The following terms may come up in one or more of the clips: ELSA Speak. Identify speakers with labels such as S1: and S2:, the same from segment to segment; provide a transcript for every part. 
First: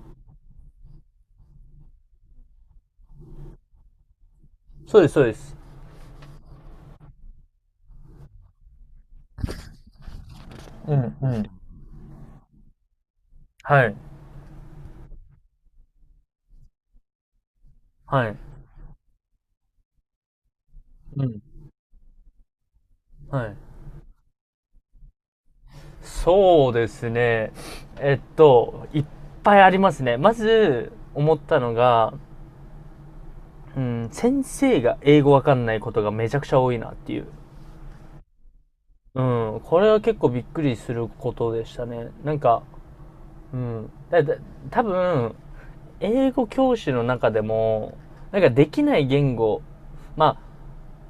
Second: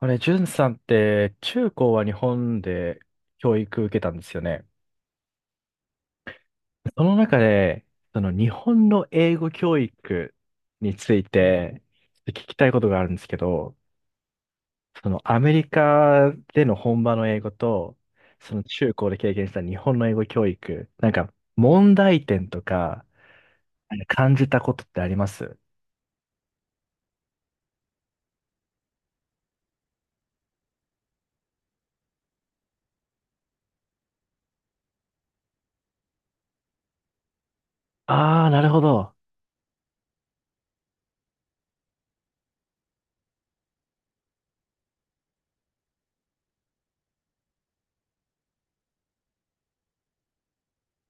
S1: あれ、んさんって中高は日本で教育受けたんですよね。
S2: そうです、そうです。
S1: その中で、その日本の英語教育に
S2: う
S1: つ
S2: ん
S1: い
S2: うん。
S1: て聞きたいことがあるんですけど、
S2: はい。
S1: そのアメリカでの本場の英語と、
S2: はい。
S1: その中高で経験した日本の英語教育、なん
S2: う
S1: か
S2: ん。
S1: 問題点とか
S2: はい。
S1: なんか感じたことってあります。
S2: そうですね。いっぱいありますね。まず、思ったのが、うん、先生が英語わかんないことがめちゃくちゃ多いなっていう。
S1: ああー、なるほど。
S2: うん、これは結構びっくりすることでしたね。なんか、うん。多分、英語教師の中でも、なんかできない言語、まあ、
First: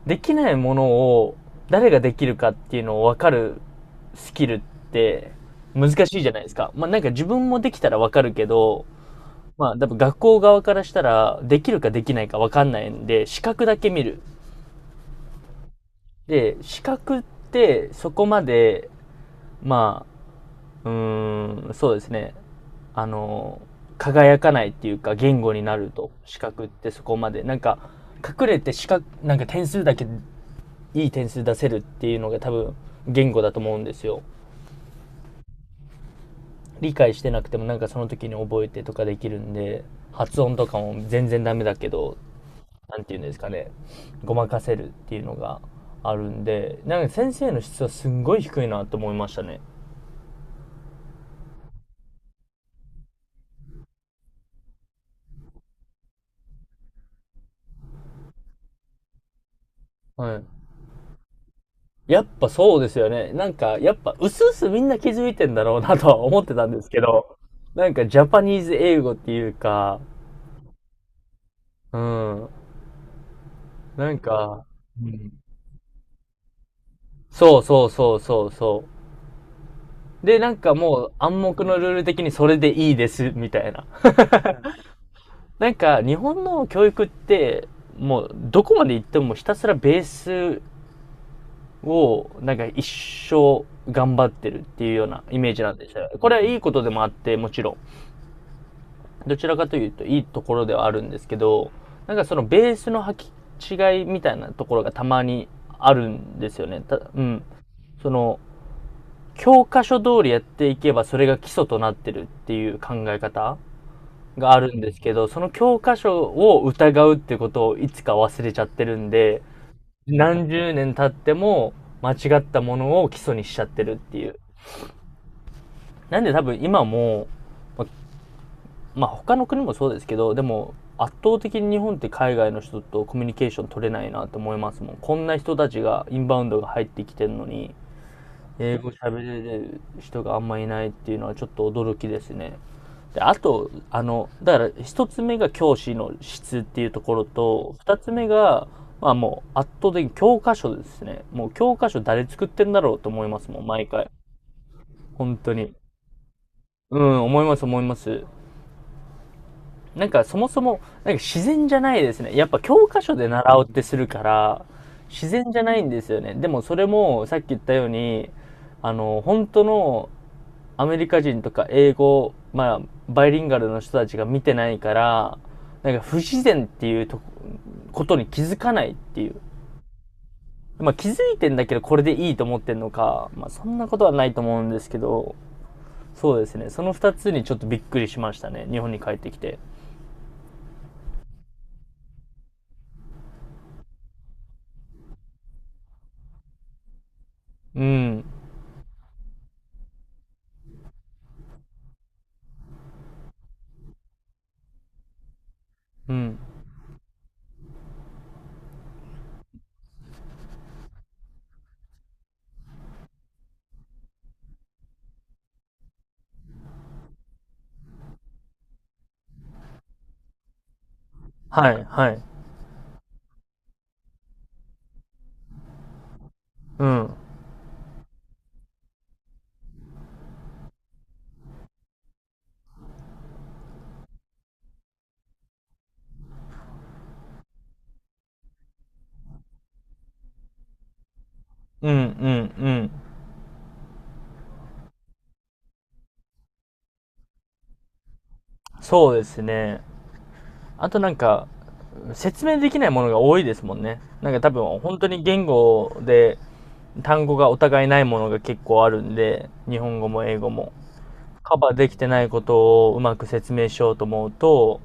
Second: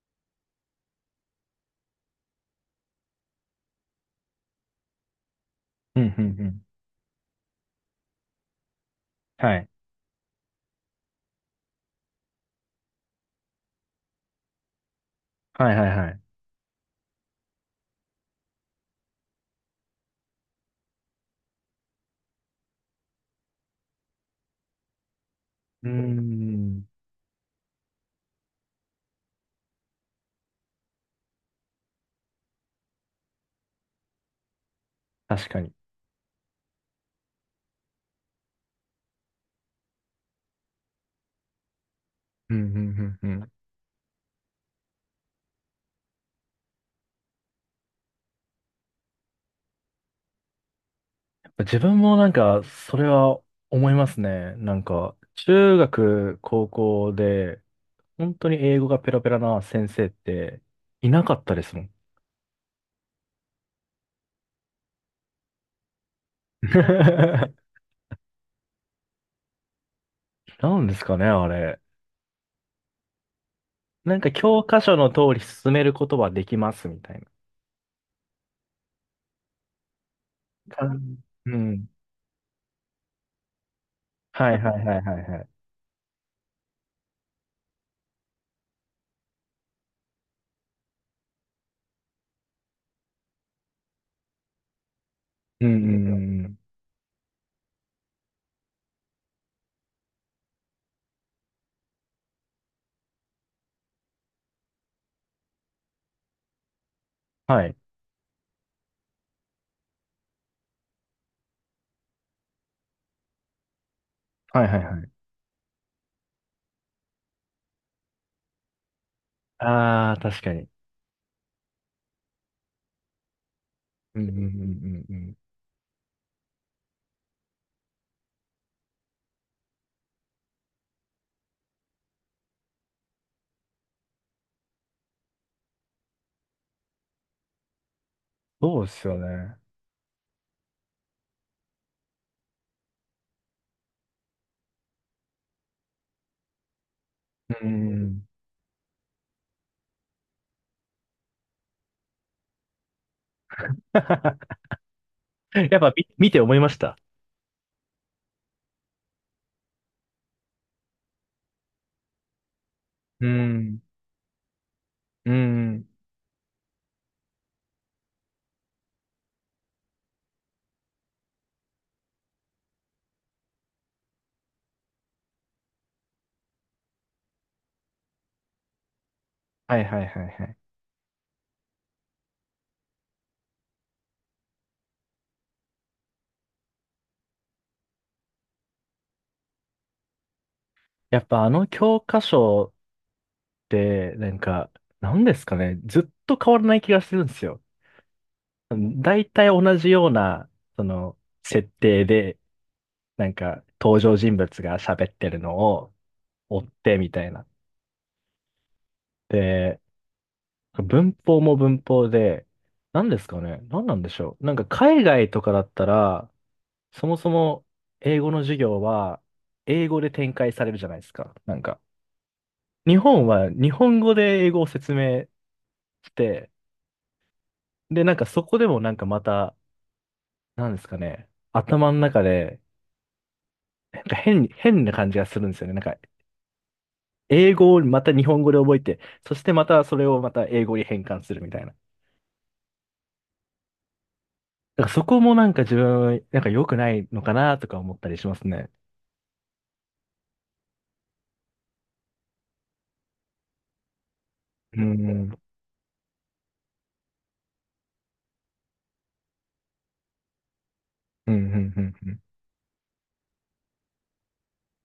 S2: できないものを誰ができるかっていうのを分かるスキルって難
S1: うん、
S2: しい
S1: う
S2: じゃな
S1: ん、
S2: い
S1: う
S2: です
S1: ん。
S2: か。まあなんか自分もできたら分かるけど、
S1: はい。
S2: まあ多分学校側からしたらできるかできないか分かんないんで、資格だけ見る。
S1: はい、はい、はい。
S2: で、資格ってそこまで、まあ、そうですね。あの、輝かないっていうか言語にな
S1: う
S2: る
S1: ー
S2: と、資格っ
S1: ん、
S2: てそこまで。なんか、隠れて資格、なんか点数だけいい点数出せるっていうのが多分言語だと思うんですよ。
S1: 確かに。
S2: 理解してなくてもなんかその時に覚えてとかできるんで、発音とかも全然ダメだけど、
S1: うん、う
S2: なんて言
S1: ん、
S2: うん
S1: う
S2: で
S1: ん、う
S2: すか
S1: ん。
S2: ね、ごまかせるっていうのがあるんで、なんか先生の質はすんごい低いなと思いましたね。
S1: 自分もなんか、それは思いますね。なんか、中学、高校で、本当に英語がペラペラな先生っ
S2: はい。
S1: ていなかったですもん。
S2: やっぱそうですよね。なんかやっぱうすうすみんな気づいてんだろうなとは思ってたんですけど、 なんかジャパニーズ英語っていうか。
S1: なんですかね、あれ。
S2: うん。な
S1: な
S2: ん
S1: んか教
S2: か、
S1: 科書の通り進めることはできますみたいな。
S2: そうそうそうそうそう。で、なんか
S1: か
S2: もう暗
S1: う
S2: 黙の
S1: ん。
S2: ルール的にそれでいいです、みたいな。
S1: はいはいはいはいはい。
S2: なんか日本の教育って、もうどこまで行ってもひたすらベースをなんか一生頑張ってるっていうようなイメージ
S1: う
S2: な
S1: ん
S2: んです
S1: うん
S2: よ。
S1: う
S2: これ
S1: ん
S2: は
S1: う
S2: い
S1: ん。
S2: いことでもあって、もちろん。どちらかというといいところではあるんですけど、なんかそのベースの履き違いみたいなところがたまにあるんですよね。たうん。
S1: はい。
S2: その、教科書通りやっていけばそれが基礎となってるっていう考え方があ
S1: はい
S2: る
S1: は
S2: ん
S1: い
S2: で
S1: は
S2: す
S1: い。
S2: けど、その教科書を疑うっていうことをいつか忘れちゃってるんで、
S1: ああ、確か
S2: 何
S1: に。
S2: 十年経っても間違ったものを基礎にしちゃってるって
S1: う
S2: い
S1: んうん
S2: う。
S1: うんうんうん。
S2: なんで多分今も、ままあ他の国もそうですけど、でも圧倒的に日本って海外の人とコミュニケーション取れないなと思いますもん。こんな人たちがインバウンドが入ってきてるのに、英
S1: そう
S2: 語
S1: です
S2: 喋
S1: よ
S2: れ
S1: ね。
S2: る人があんまいないっていうのはちょっと驚きですね。であと、だから一つ目が教師の質っていうところ
S1: うんう
S2: と、二
S1: んう
S2: つ目
S1: ん。
S2: が、まあもう圧倒的に教科書ですね。もう教科書誰作ってんだろうと思いますもん、毎回。本当に。
S1: やっぱ見て思いました。
S2: うん、思います思います。なんかそもそも、なんか自然じゃないですね。やっぱ教科書
S1: う
S2: で習おうっ
S1: ん。
S2: てするから、自
S1: うー
S2: 然じゃない
S1: ん。
S2: んですよね。でもそれもさっき言ったように、本当のアメリカ人とか英語、まあ、バイリンガルの人たちが見てないから、なんか不自然っていうとことに気づかないっていう。
S1: はいはいはいはい。
S2: まあ気づいてんだけどこれでいいと思ってんのか、まあそんなことはないと思うんですけど、そうですね。その二つにちょっとびっくりしましたね。日本に帰ってきて。
S1: やっぱあの教科書って、なんか、なんですかね。ずっと変わらない気がするんですよ。
S2: うん。
S1: 大体同じような、その、設定で、なんか、登場人物が喋ってるのを
S2: うん。
S1: 追ってみたいな。で、文法も文法で、なんですかね。なんなんでしょう。なんか海外とかだったら、そもそも英語の授業は英語で展開されるじゃないですか。なん
S2: は
S1: か
S2: い、はい。
S1: 日本は日本語で英語を説明して、
S2: うん。
S1: で、なんかそこでもなんかまた、なんですかね、頭の中で、なんか変に、変な感じがするんですよね。なんか、英語をまた日本語で覚えて、そしてまたそれをまた英語に変換するみたいな。
S2: うん、うん、うん。
S1: だからそこもなんか自分、なんか良くないのかなとか思ったりしますね。
S2: そうですね。あとなんか、説明できないものが多いですもんね。なんか多分、
S1: う
S2: 本当
S1: ん、う
S2: に
S1: ん、
S2: 言語で単語がお互いないものが結構あるんで、日本語も英語も。
S1: うん、
S2: カバー
S1: う
S2: できて
S1: ん、
S2: ないことをうまく説明しようと思うと、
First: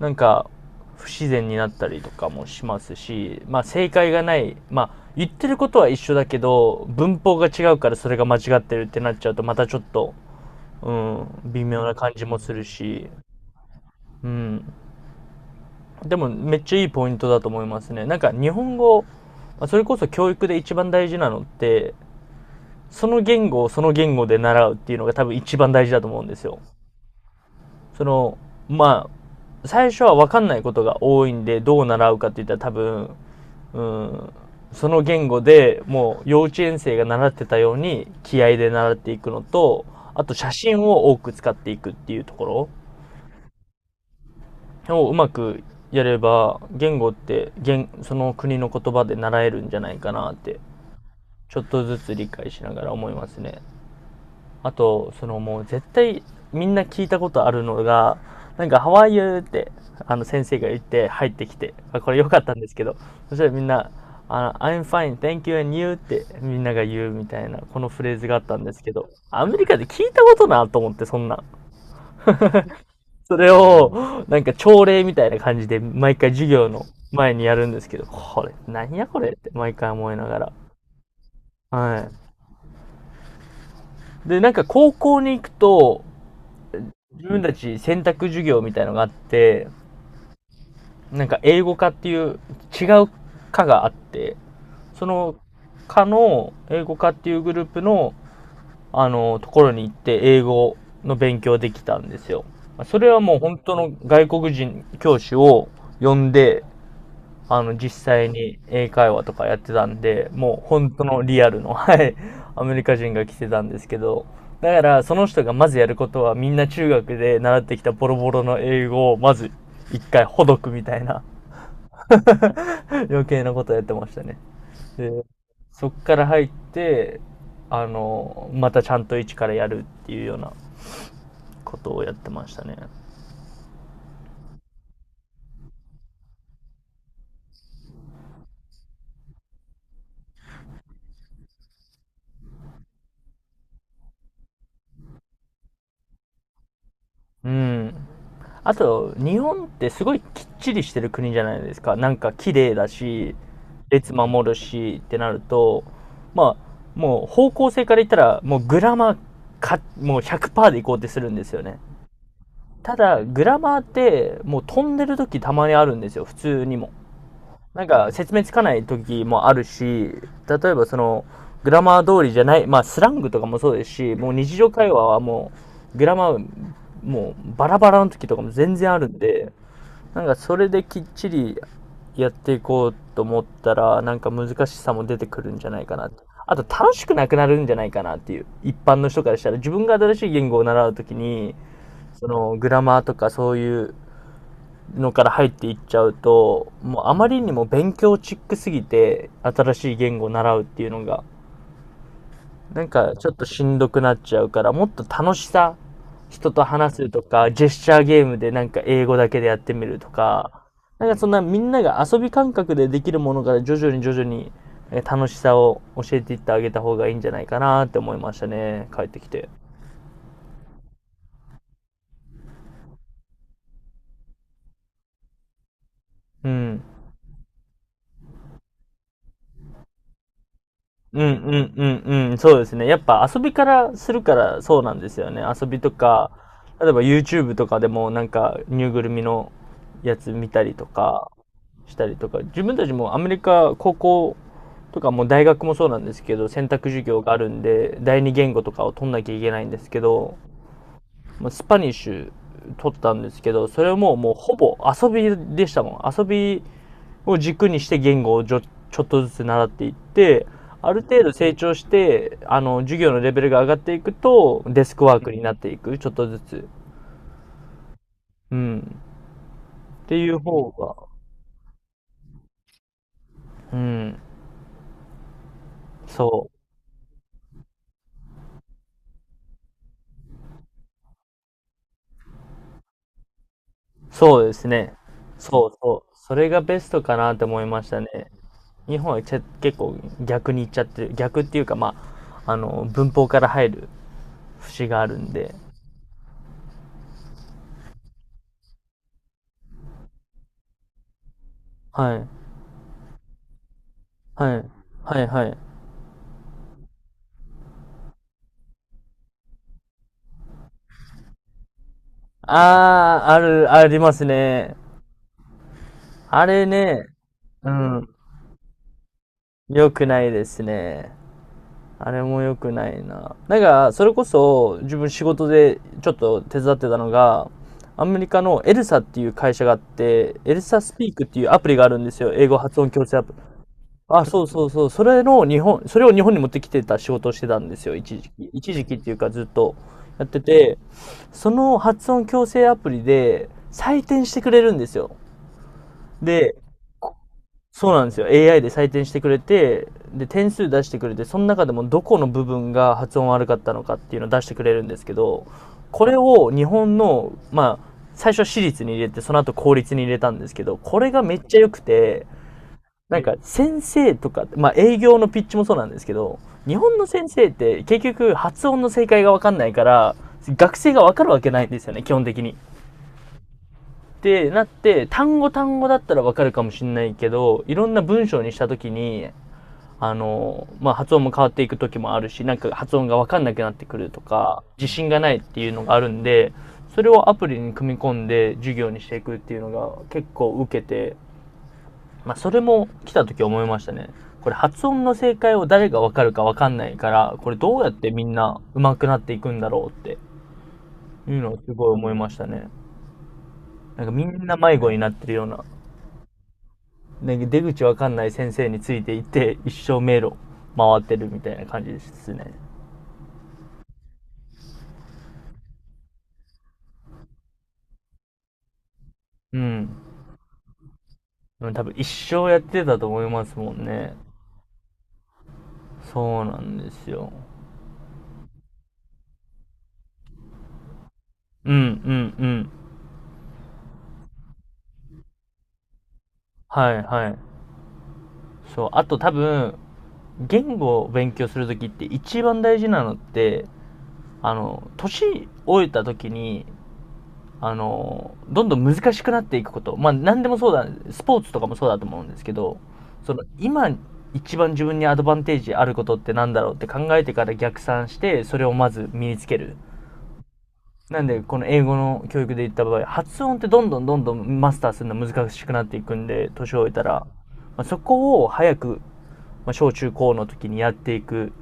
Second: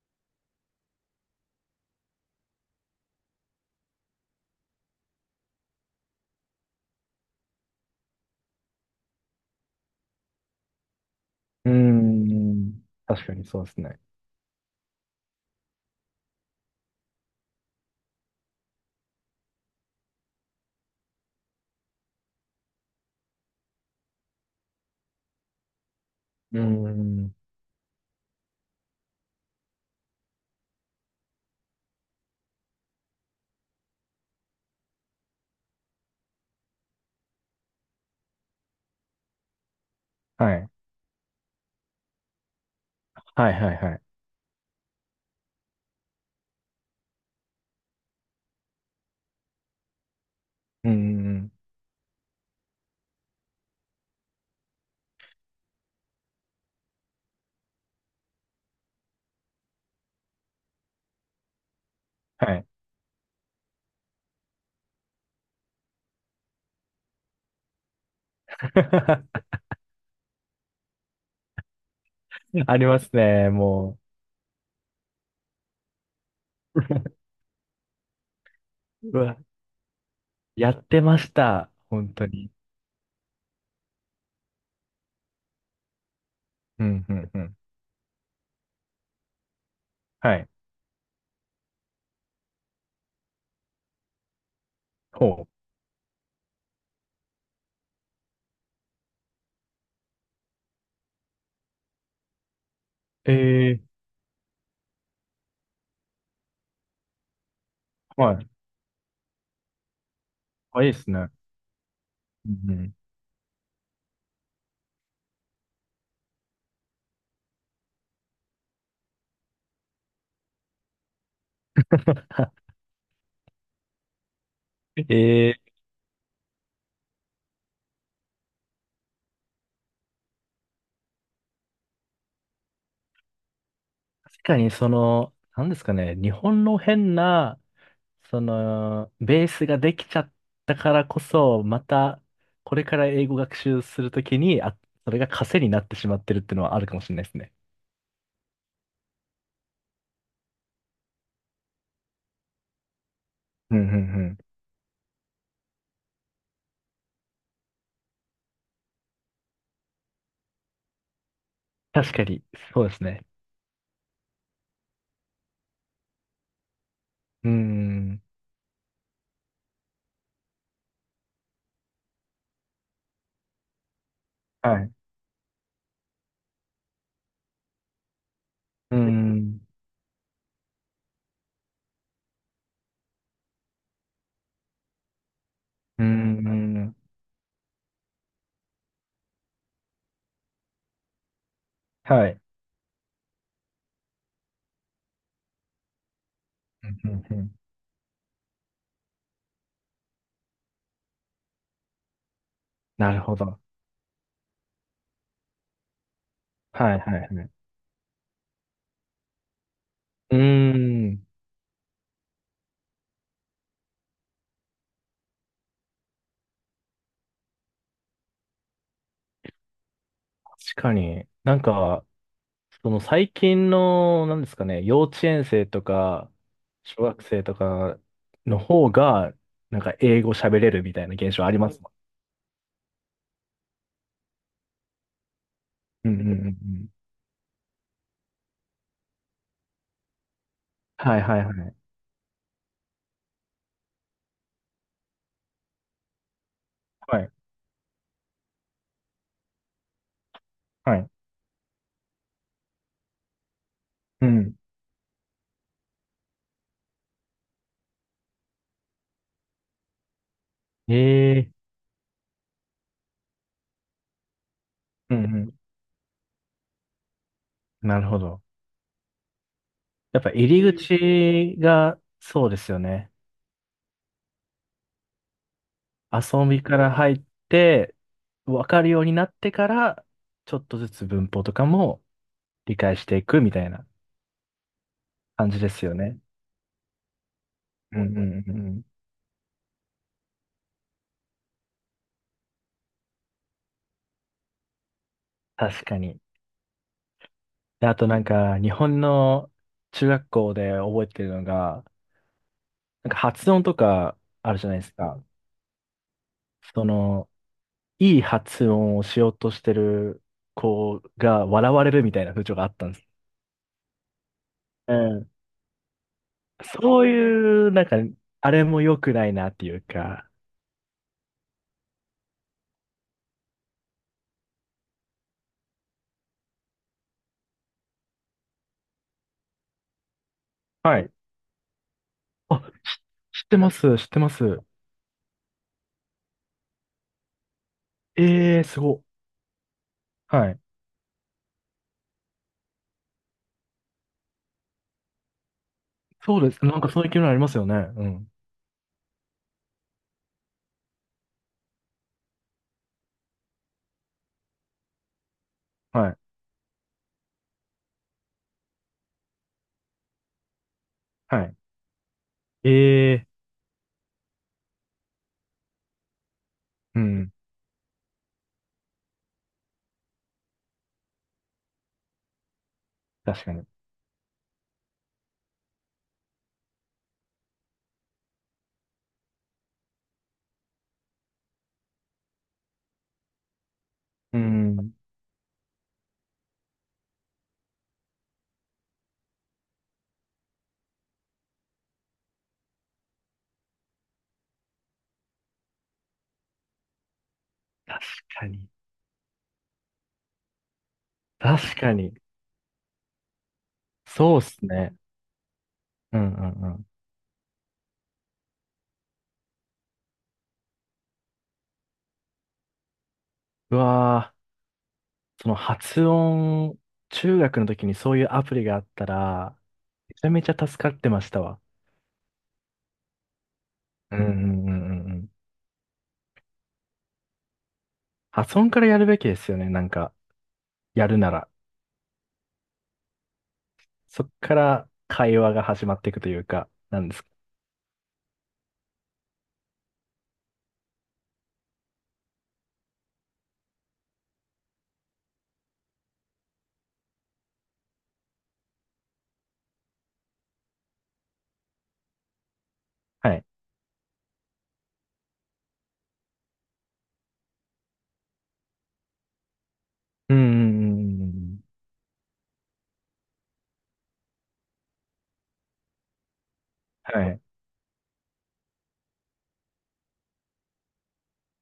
S2: なんか、不自然になったりとかもしますし、まあ正解がない、まあ言ってることは一緒だけど、文法が違うからそれが間違ってるってなっちゃうとまたちょっと、うん、微
S1: う
S2: 妙な感じ
S1: ん。
S2: もす
S1: う
S2: る
S1: ん、
S2: し、
S1: 確かにそうですね。
S2: うん。でもめっちゃいいポイントだと思いますね。なんか日本語、それこそ教育で一番大事なのって、その言語をその言語で習うっていうのが多分一番大事だと思うんですよ。
S1: うん、
S2: その、まあ、最初は分かんないことが多いんで、どう習うかって言ったら多分、うん、その言語でもう幼稚園生が習ってたように気合で習っていくのと、あと写
S1: はい。
S2: 真を多く使っていくっていうところ。
S1: はい、はい、はい。
S2: をうまくやれば言語って言その国の言葉で習えるんじゃないかなって、
S1: うん、
S2: ちょっとずつ理解しながら思いますね。あとそのもう絶対みんな聞いたことあるのが、なんか「ハワイ o u」 って先生が言って入ってきて、あ、これ良かっ
S1: は
S2: たん
S1: い。
S2: ですけど、そしたらみんな「あ I'm fine thank you and you」ってみんなが言うみたいな、このフレーズがあったんですけど、 アメリカで聞いたことなと思って。そんな
S1: あります
S2: そ
S1: ね、
S2: れ
S1: も
S2: を、なんか朝礼みたいな感じで、毎回授業の
S1: う。
S2: 前にやるんですけど、これ、何や
S1: う
S2: これっ
S1: わ、
S2: て毎回思いながら。
S1: やってました。
S2: は
S1: 本
S2: い。
S1: 当に。
S2: で、なんか高校に行くと、
S1: うん、う
S2: 自
S1: ん、う
S2: 分た
S1: ん。
S2: ち選択授業みたいのがあって、
S1: はい。
S2: なんか英語科っていう違う科があって、そ
S1: ほ
S2: の科の英語科っていうグループの、ところに行って英語の勉強できたんですよ。それはもう本当
S1: うえ
S2: の
S1: え
S2: 外国人教師を呼んで、実際
S1: はい。
S2: に英会話とかやってたんで、もう
S1: あ、い
S2: 本
S1: いで
S2: 当
S1: す
S2: の
S1: ね。
S2: リアルの、はい、
S1: う
S2: ア
S1: んう
S2: メリ
S1: ん。
S2: カ人が来てたんですけど、だからその人がまずやることはみんな中学で習ってきたボロボロの英語をまず一回ほどくみたいな。 余計なことやってましたね。で、
S1: ええ
S2: そっから入って、またちゃんと一からやるっていうようなことをやってましたね。
S1: 確かにその、なんですかね、日本の変な、その、ベースができちゃったからこそ、また、これから英語学習するときに、あ、それが枷になってしまってるっていうのはあるかもしれないです
S2: う
S1: ね。
S2: ん。あと、日本ってすごいきっちりしてる国じゃないですか。なんか綺麗だし、
S1: うん、うん、う
S2: 列
S1: ん。
S2: 守るしってなると、まあ、もう方向性から言ったら、もうグラマーか、もう100%でいこうってするんですよね。
S1: 確かに、そうで
S2: た
S1: す
S2: だ、
S1: ね。
S2: グラマーって、もう飛んでる時たまにあるんですよ、普通にも。
S1: うー
S2: なんか
S1: ん。
S2: 説明つかない時もあるし、例えばその、グラマー通りじゃない、まあスラングとかもそうですし、もう日常
S1: はい。
S2: 会
S1: う
S2: 話はもう、グラマー、もうバラバラの時とかも全然
S1: ー
S2: あるんで、
S1: ん。
S2: なんかそれできっちりやっていこうと思ったら、なんか難しさも出てくるんじゃないか
S1: うー
S2: なと。あと楽
S1: ん。
S2: しくなくなるんじゃないかなっていう。一般の人からしたら、自分が新しい言語を習うときに、そ
S1: はい。
S2: のグラマーとかそういうのから入っていっちゃうと、もう
S1: うんう
S2: あ
S1: ん
S2: ま
S1: う
S2: り
S1: ん、
S2: にも勉強チックすぎて、新しい言語を習うっていうのが、なん
S1: な
S2: か
S1: る
S2: ちょっ
S1: ほ
S2: と
S1: ど。
S2: しんどくなっちゃうから、もっと楽しさ、人と
S1: は
S2: 話
S1: い
S2: す
S1: はい
S2: と
S1: はい。
S2: か、ジェスチャーゲームでなんか英語だけでやってみると
S1: うー
S2: か、なんかそ
S1: ん。
S2: んなみんなが遊び感覚でできるものから徐々に徐々に楽しさを教えていってあげた方がいいんじゃないかなって思いましたね、帰ってきて。
S1: 確かに。なんか、その最近の、なんですかね、幼稚園生とか、
S2: うん。
S1: 小学生とかの方が、なんか英語喋れるみたいな
S2: うんう
S1: 現象ありま
S2: ん
S1: す
S2: う
S1: も
S2: んうん、そうですね。やっぱ遊びからするからそうなんですよね。遊びと
S1: ん。うんう
S2: か、
S1: んうんうん。
S2: 例えば YouTube とかでもなんかぬいぐるみのやつ見たりと
S1: はい
S2: か、
S1: はいはい。
S2: したりとか、自分たちもアメリカ、高校とかもう大学もそうなんですけど、選択授
S1: は
S2: 業が
S1: い。
S2: あるんで第二言語とかを取んなきゃいけないんですけど、
S1: はい。
S2: まあスパニッシュ取ったんですけど、それはもう
S1: うん。
S2: ほぼ遊びでしたもん。遊びを軸にして言語をちょっとずつ習っていって、ある程度
S1: ええ、
S2: 成長してあの授業のレベルが上がっていくとデスク
S1: う
S2: ワー
S1: ん
S2: クにな
S1: う
S2: っていく、ちょっとずつ、
S1: ん。なるほど。
S2: うん、って
S1: やっぱ
S2: いう
S1: 入
S2: 方
S1: り
S2: が、
S1: 口が、そうですよね。
S2: うん、そ
S1: 遊
S2: う
S1: びから入って、わかるようになってから、ちょっとずつ文法とかも、理解していくみたいな
S2: そうですね。
S1: 感じ
S2: そ
S1: で
S2: う
S1: すよ
S2: そう。
S1: ね。
S2: それがベストかなって思いまし
S1: う
S2: た
S1: ん
S2: ね。
S1: うんうん。
S2: 日本は結構逆にいっちゃってる。逆っていうか、まあ、文法から入る節があるんで。
S1: 確かに。であとなんか、日本の中学校で覚えてるのが、
S2: はい。
S1: なんか発音とかあ
S2: は
S1: る
S2: い。
S1: じゃないです
S2: は
S1: か。
S2: い、はい。
S1: その、いい発音をしようとしてる子が笑われるみたいな風潮があったんです。
S2: ああ、ある、ありますね。
S1: うん。
S2: あれ
S1: そ
S2: ね、
S1: うい
S2: う
S1: う、なんか、
S2: ん、
S1: あれも良くないなっていう
S2: 良くな
S1: か、
S2: いですね。あれも良くないな。だから、それこそ自分仕事でちょっと手伝ってたのが、アメリカのエルサっていう会社があって、エルサス
S1: は
S2: ピ
S1: い。
S2: ークっていうアプリがあるんですよ。英語
S1: あ、
S2: 発音矯正アプリ。
S1: 知ってます、知って
S2: あ、
S1: ま
S2: そう
S1: す。
S2: そうそう。それの日本、それを日本に持ってきてた仕事をしてたんですよ。一時期。
S1: ええー、
S2: 一
S1: す
S2: 時期っ
S1: ご。
S2: ていうかずっとやって
S1: はい。
S2: て、その発音矯正アプリで採点してくれるんですよ。
S1: そうで
S2: で、
S1: す。なんかそういう機能ありますよね。
S2: そう
S1: う
S2: なんですよ。
S1: ん。
S2: AI で採点してくれて、で、点数出してくれて、その中でもどこの部分が発音悪かったのかっていうのを出してくれるんですけど、こ
S1: は
S2: れ
S1: い。
S2: を日本の、まあ、最初は私立に入れて、その後公立に入れたんですけど、これがめっ
S1: はい。
S2: ちゃ良くて、
S1: え
S2: なん
S1: え、
S2: か先生とか、まあ営業のピッチもそうなんですけど、日本
S1: う
S2: の先
S1: ん。
S2: 生って結局発音の正解がわかんないから、学生がわかるわけないんですよね、基本的に。っ
S1: 確かに。
S2: てなって、単語単語だったらわかるかもしれないけど、いろんな文章にしたときに、まあ、発音も変わっていく時もあるし、なんか発音がわかんなくなってくると
S1: う
S2: か、自
S1: ん。
S2: 信がないっていうのがあるんで、それをアプリに組み込んで授業にしていくっていうのが結構受けて、まあ、それも来た時思いましたね。これ発音の正解を誰がわかるかわかんないから、これどうやっ
S1: 確
S2: てみん
S1: か
S2: な
S1: に。
S2: 上手くなっていくんだろうっていうのをす
S1: 確
S2: ごい
S1: か
S2: 思
S1: に。
S2: いましたね。なんかみ
S1: そうっ
S2: んな
S1: す
S2: 迷子
S1: ね。
S2: になってるような、
S1: うんうんうん。
S2: なんか出口わかんない先生についていって、一生迷路回ってるみたいな感じですね。
S1: うわー、その発音、中学の時にそういうアプリがあったら、
S2: うん。
S1: めちゃめちゃ助かってましたわ。
S2: 多分一生やってたと思いますもん
S1: う
S2: ね。
S1: んうんうんうんうん。
S2: そうなんですよ。
S1: 発音からやるべきですよね。なんか、やるなら。
S2: うんうんうん。
S1: そっから会話が始まっていくというか、
S2: は
S1: な
S2: い
S1: んです
S2: は
S1: か。
S2: い。そう。あと多分、言語を勉強するときって一番大事なのって、年老いたときに、どんどん難しくなっていくこと。まあ何でもそうだ、スポーツとかもそうだと思うんですけど、そ
S1: は
S2: の
S1: い。
S2: 今一番自分にアドバンテージあることってなんだろうって考えてから逆算して、それをまず身につける。
S1: うんうんうん
S2: な
S1: うん
S2: ん
S1: う
S2: で、こ
S1: ん。
S2: の英語の教育で言った場合、発音ってどんどんどんどんマスターするの難しくなっていくんで、年を置いたら、
S1: はい。
S2: まあ、そこを早く、まあ、小中高の時にやっていく。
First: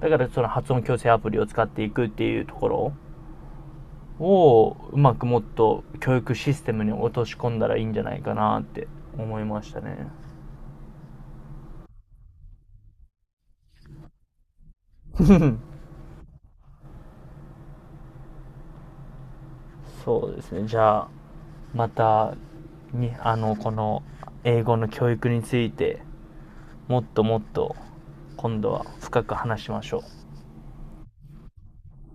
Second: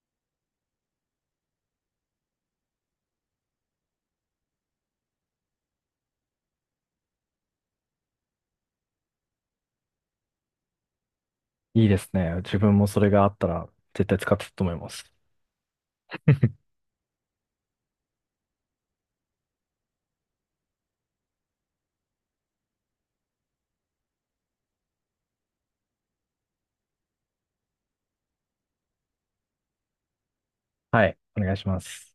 S2: だからその発音矯正アプリを使っていくっていうところを、うまくもっと教育システムに落とし込んだらいいんじゃないかなって思いましたね。
S1: いいですね。自分もそれがあったら、絶対使ってたと思います。
S2: そうですね。じゃあ、また、に、あの、この英語の教育についてもっともっと今度は深く話しましょう。
S1: はい。お願いします。